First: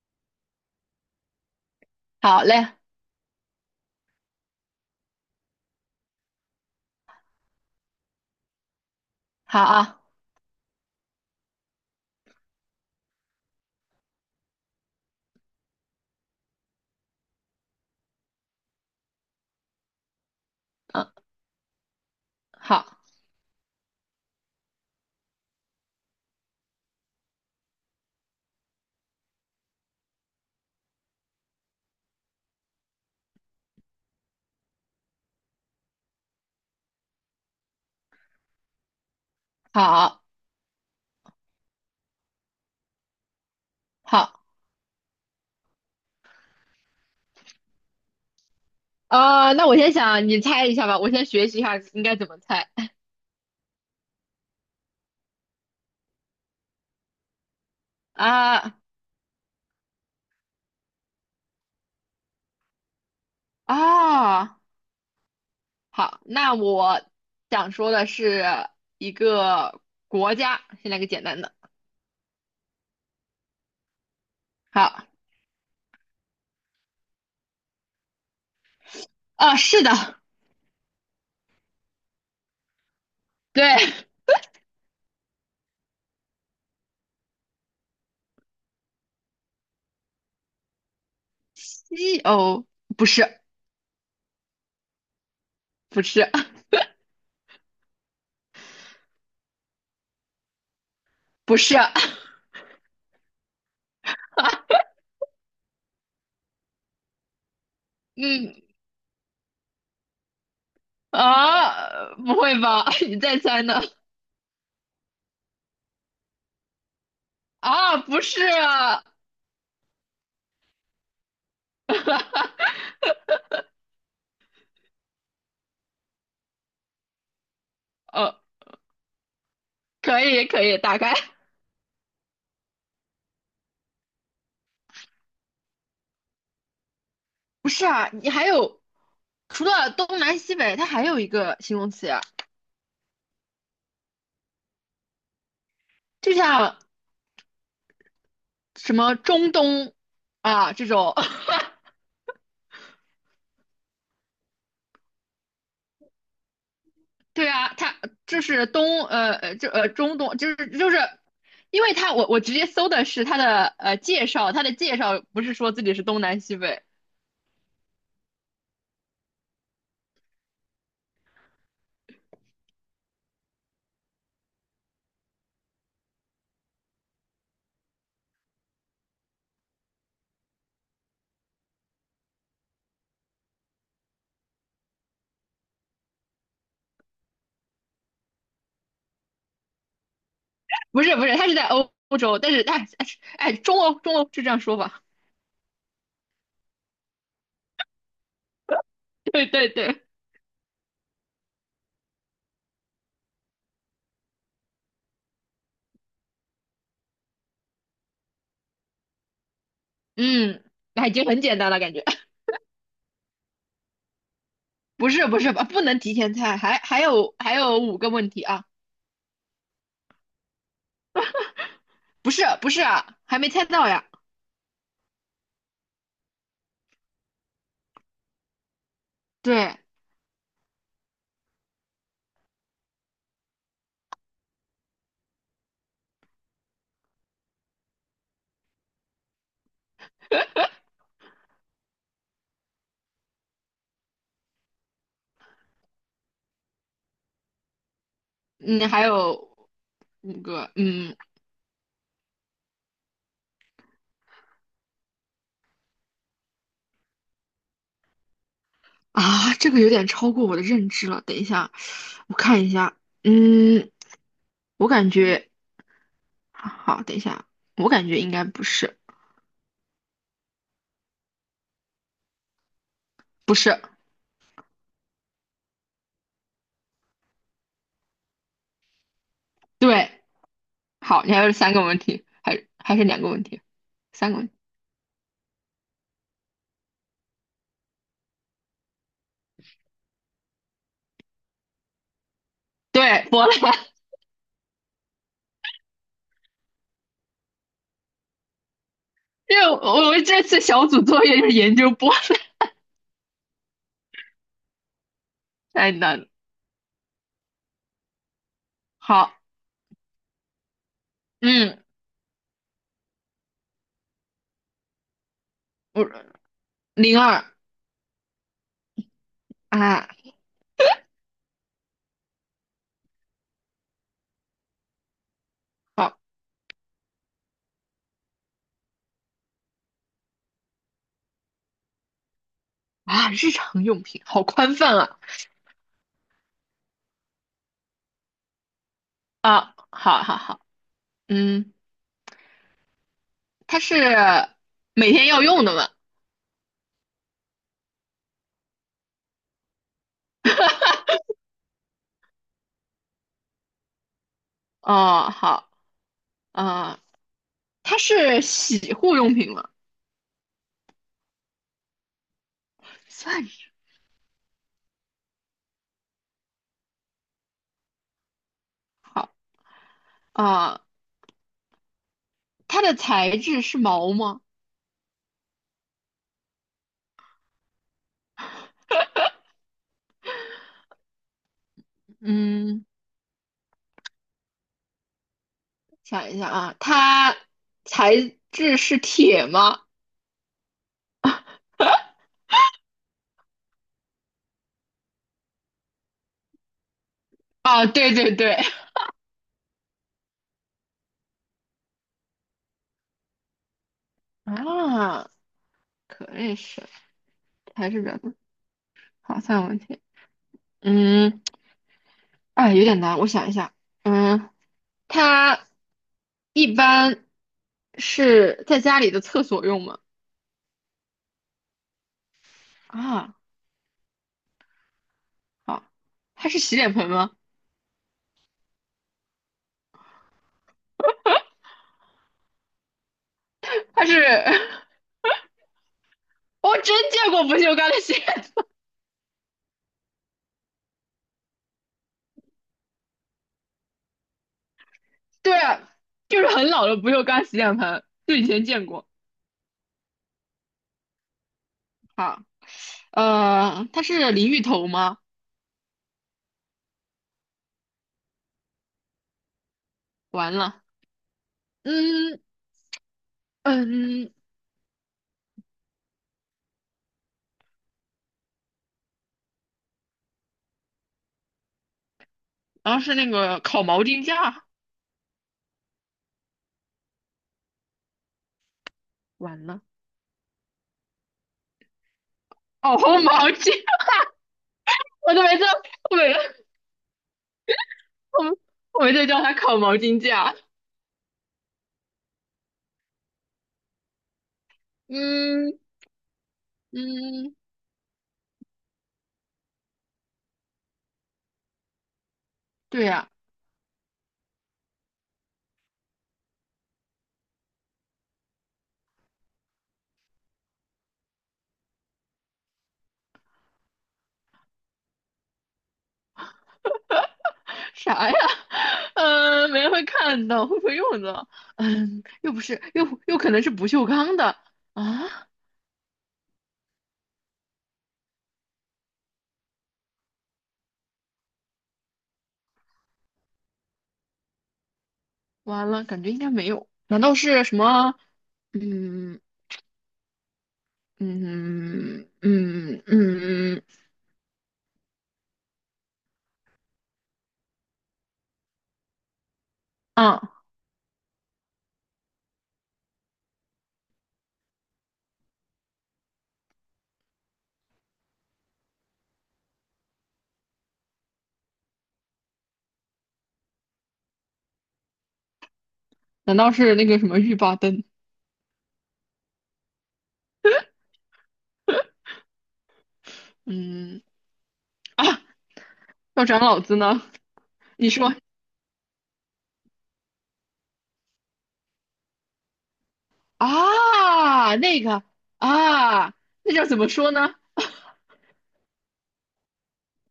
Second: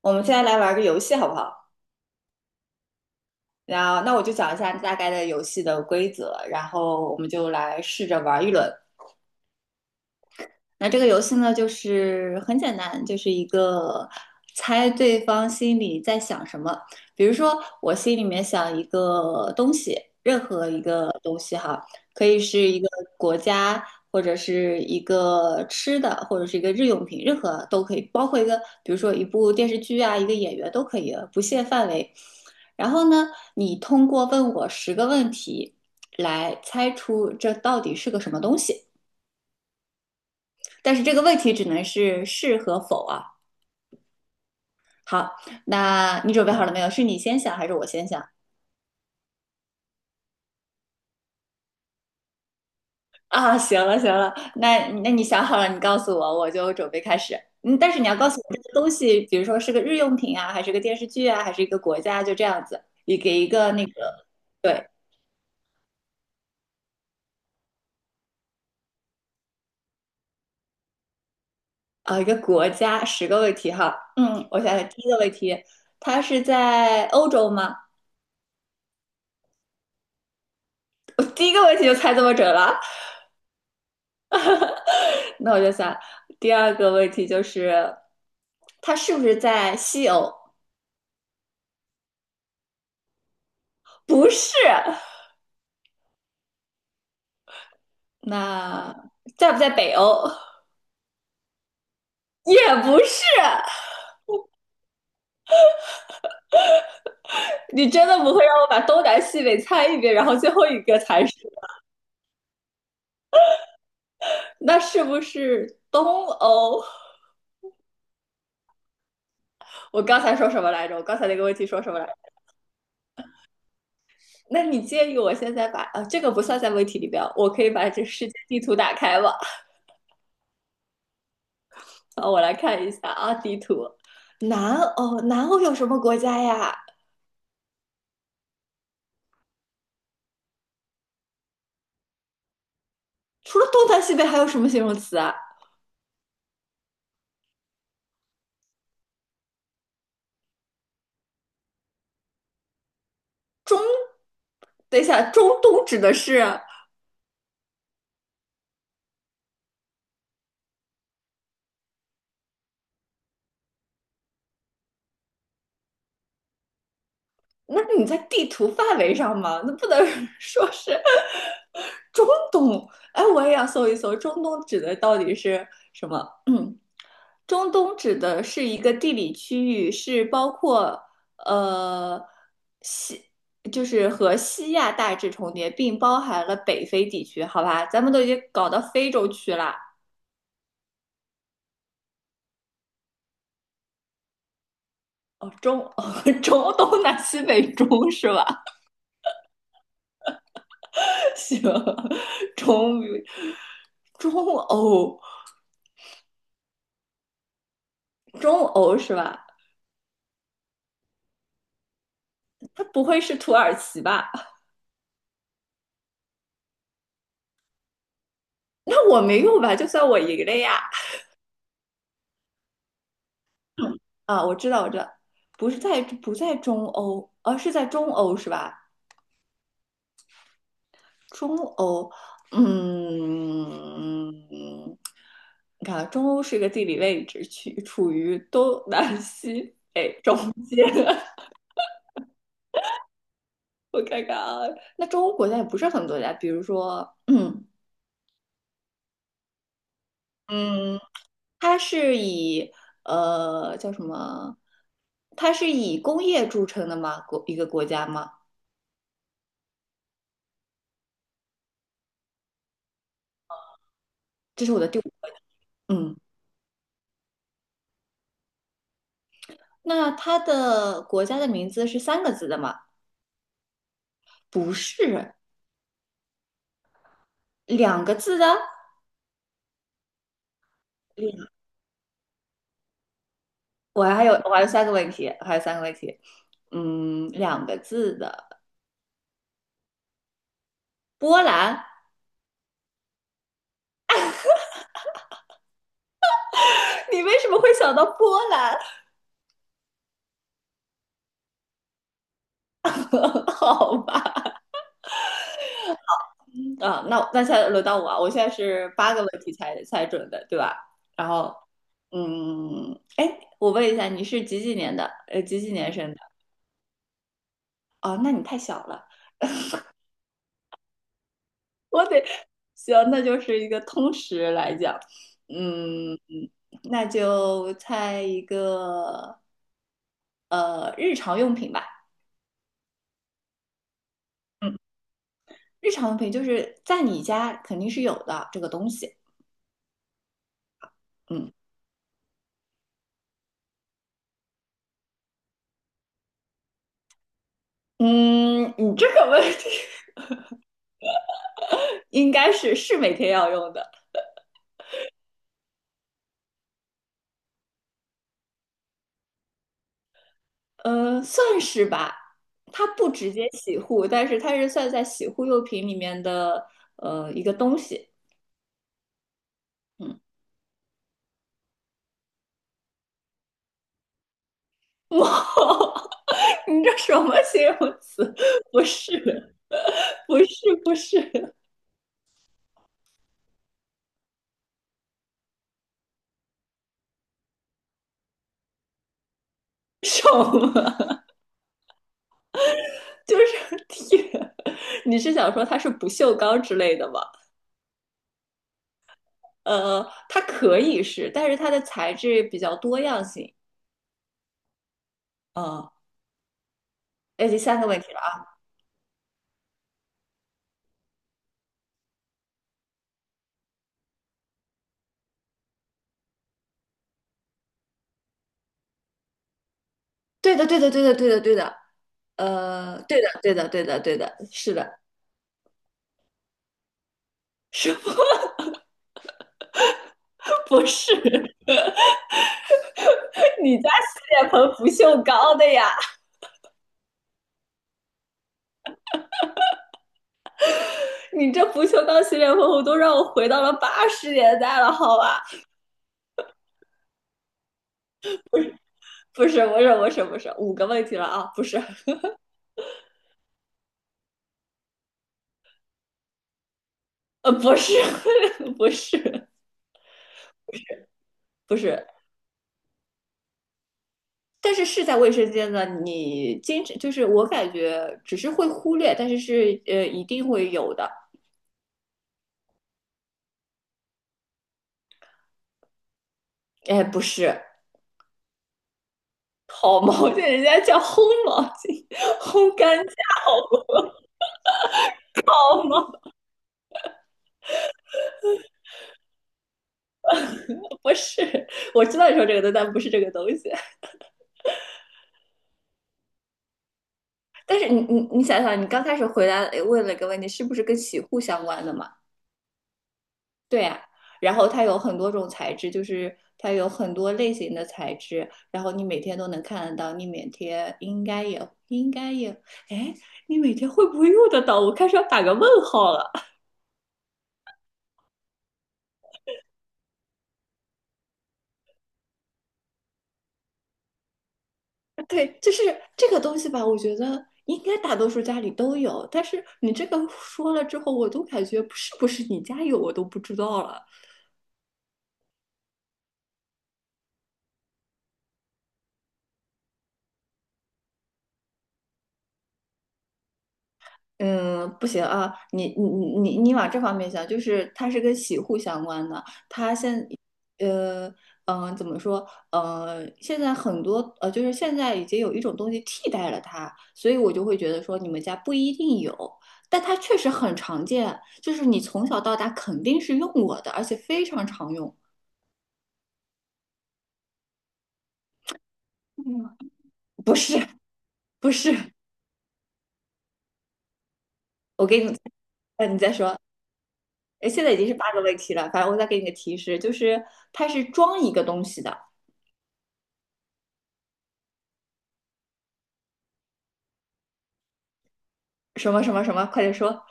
我们现在来玩个游戏好不好？好嘞。然后，那我就讲一下大概的游戏的规则，然后我们就来试着玩一轮。好啊。那这个游戏呢，就是很简单，就是一个猜对方心里在想什么。比如说，我心里面想一个东西，任何一个嗯。东西哈，可以是一个好。国家，或者是一个吃的，或者是一个日用品，任何都可以，包括一个，比如说一部电视剧啊，一个演员都可以，不限范围。然后呢，你通过问我十个问题来猜出这到底是个什么东西。好。但是这个问题只能是是和否啊。好。好，那你准备好了没有？是你先想还是我先想啊，那我先想，你猜一下吧，我先学习一下应该怎么猜。啊？行了行了，那你想好了，你告诉我，我就准备开始。嗯，但是你要告诉我这啊。个东西，比如说是个日用品啊，还是个电视剧啊，还是一个国家，就这样子。你给一个那个，啊。对好，那我想说的是一个国家，先来个简单的。啊，一个国家十个问题哈。嗯，我想想，第好。一个问题，它是在欧洲吗？啊，是的。我第一个问题就猜这么准了。对。那我就想，第二个问题就是，它是不是在西欧？西欧，不是。不是。不是。那在不在北欧？不是。也不是。你真的不会让嗯。我把东南西北猜一遍，然后最后一个才是？啊，不会吧，你再猜呢？那是不是东欧？啊，不是啊。我刚才说什么来着？我刚才那个问题说什么来着？那你介意我现在把这个不算在问题里边，我可以把这世哦，界地图打开吗？可以，可以，打开。啊，我来看一下啊，地图。南欧，南欧有什么国家呀？不是啊，你还有除了东南西北，它还有一个形容词，除了东南西北还有什么形容词啊？就像什么中东啊这种。中，等一下，中东指的是对啊。它就是中东，就是，因为它我直接搜的是它的介绍，它的介绍不是说自己是东南西北。那你在地图范围上嘛？那不能 说是中东。哎，我也要搜一搜，中东指的到底是什么？嗯，中东指的是一个地理区域，是包括呃西，就是和西亚大致重叠，并包含了北非地区，好吧？咱们都已经搞到非洲去了。不是不是，它是在欧洲，但是哎。 哎，中欧是这样说吧？中东南西北中是吧？对对对。行，中中欧中欧是吧？嗯。那已经很简单了感觉。它不会是土耳其吧？不是不是吧？不能提前猜，还有五个问题啊。那我没有吧？就算我赢了呀！不是不是啊，还没猜到呀。啊，我知道，我知道，不是在不在中欧，而、啊是在中欧是吧？对。中欧，嗯，你看啊中欧是一个地理位置，去处于东南西北中间。我看看啊，那中欧国家也不是很多家，比如说，嗯嗯。还有五个。嗯，它是以叫什么？它是以工业著称的吗？一个国家吗？这个有点超过我的认知了。等一下，我看一下。嗯。这是我我的第五，感觉嗯，好，等一下，我感觉应该不是。那它的国家的名字是三个字的吗？不是。不是，两个字的。对。好，你还两，有三个问题，还是两个问题。三个问我题。还有三个问题，我还有三个问题，嗯，两个字的波兰，对，波兰。你为什么会想到波兰？因为我这次小组作业就是研究波兰。好吧。太难了。啊，那那现在轮到我啊，我现在是八个问好。题才准的，对吧？然后，嗯，嗯，哎，我问一下，你是几几年的？几几年生我的？02。哦，那你太小了，啊。我得，行，那就是一个通识来讲，嗯，好那就猜一个，呃，日常用品吧，啊，日常用品，好宽嗯，泛啊。日常用品就是在你家肯定是有的这个东西，啊，好好好。嗯嗯。它是每天要用的吗？嗯，你这个问题 应该是每天要用的。哦，好。啊，它是洗护用品吗？呃，算是吧。它不 直算接是。洗护，但是它是算在洗护用品里面的一个东西。好嗯，啊，它的材质是毛吗？哇，你这什么形容词？不是，不是，不是，嗯，想一下啊。它材质是铁吗？什么？就是天，你是想说它是不锈钢之类的吗？啊，对对对。呃，它可以是，但是它的材质比较多样性。啊，嗯，可以是，哎，第三个材问质比题较了多。啊。好，三个问题。嗯。哎，有点难，我想一下。嗯。它一般是在家里的厕所用吗？对的，对的，对的，对的，对的。呃，对的，啊，对的，对的，对的，是的。好。它是洗脸盆吗？什么 不是？你家它洗是。脸盆不 锈钢的呀？我真见过不锈钢的洗脸盆。 你这不锈钢洗脸盆我都让我回到了80年代了，好吧？对啊，就是很老的不锈钢洗脸盆，就以前见过。不是，不是，不是，不是，五个问题了啊！不是，好。它是淋浴头吗？呃，不是，不是，完了。不是，嗯嗯。但是是在卫生间的，你经常就是我感觉只是会忽略，但是是一定会有的。然后是那个烤毛巾架。哎，不是，完了。好毛巾，人家叫烘毛巾，烘干哦，架，烘毛好巾。不 我都没叫。好吗？我没，我我没在叫它烤毛巾架。不是我知道你说这个东西，但不是这个东西。嗯。嗯。但是你想想，你刚开始回答问了一个问题，是不是跟洗护相关的嘛？对呀。对呀、啊然后它有很多种材质，就是它有很多类型的材质，然后你每天都能看得到，你每天应该也应该也，哎，你每天会不会用得到？我开始要打个问号了。啥呀？没人会看到，会不会用的？嗯，又不是，又可能是不锈钢的 对，啊！就是这个东西吧，我觉得。应该大多数家里都有，但是你这个说了之后，我都感觉是不是你家有我都不知道了。完了，感觉应该没有。难道是什么？嗯嗯嗯嗯嗯。嗯，不行啊，你往这方面想，就是它是跟洗护相关的，它现啊？呃嗯、呃怎么说呃现在很多就是现在已经有一种东西替代了它，所以我就会觉得说你们家不一定有，但它确实很常见，就是你从小到大肯定是用过的，而且非常常用。难道是那个什么浴霸灯？嗯，不是不是，嗯。我给啊，你，呃，你再要说，长老子呢？哎，现在已经你是八说。个问题了，反正我再给你个提示，就是它是装一个东西的。啊，那个。啊，那叫怎么说呢？什么什么什么，快点说。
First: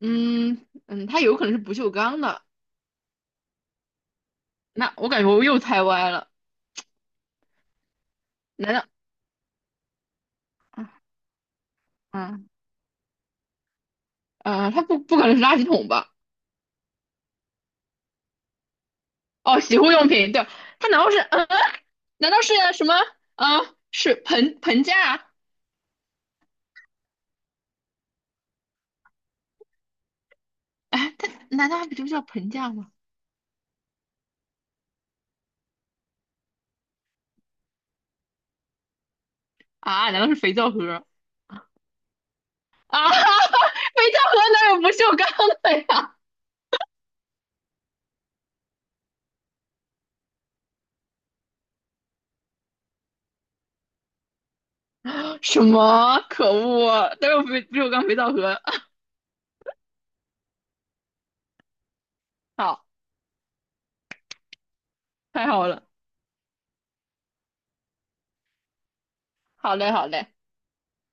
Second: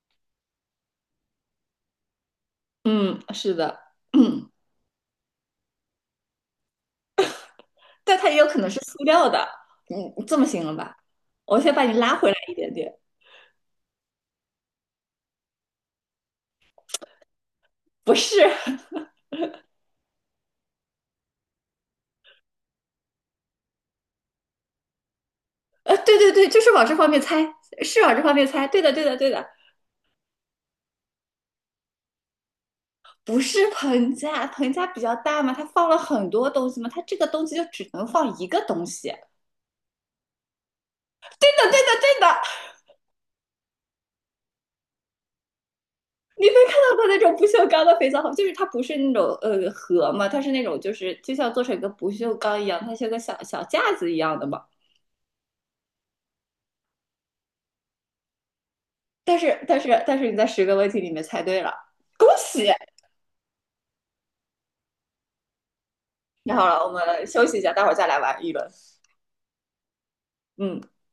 嗯，它有可能是不锈钢的。嗯，是的，嗯，那我感觉我又猜歪了。但它也有可能难是道？塑料的。嗯，这么行了啊。吧，我先把你拉回来啊。一点点。啊？它不可能是垃圾桶吧？不是，哦，洗护用品。对。它难道是嗯？难道是什么？啊，是盆架啊？对对对，就是往这方面猜，是往这方面猜。对的，对的，对的，哎，它难道不就叫盆架吗？不是盆架，盆架比较大嘛，它放了很多东西嘛，它这个东西就只能放一个东西。啊，难道是肥皂盒？对的，对的，对的，啊，肥皂盒哪有不锈钢的呀？看到过那种不锈钢的肥皂盒，就是它不是那种盒嘛，它是那种就是就像做成一个不锈钢一样，它像个小小架子一样的嘛。什么？可恶，哪有不锈钢肥皂盒？但是你在十个问题里面猜对了，恭 喜！好，太好了。太好了，我们休息一下，待会儿再来玩一轮。好嘞，好嘞。嗯。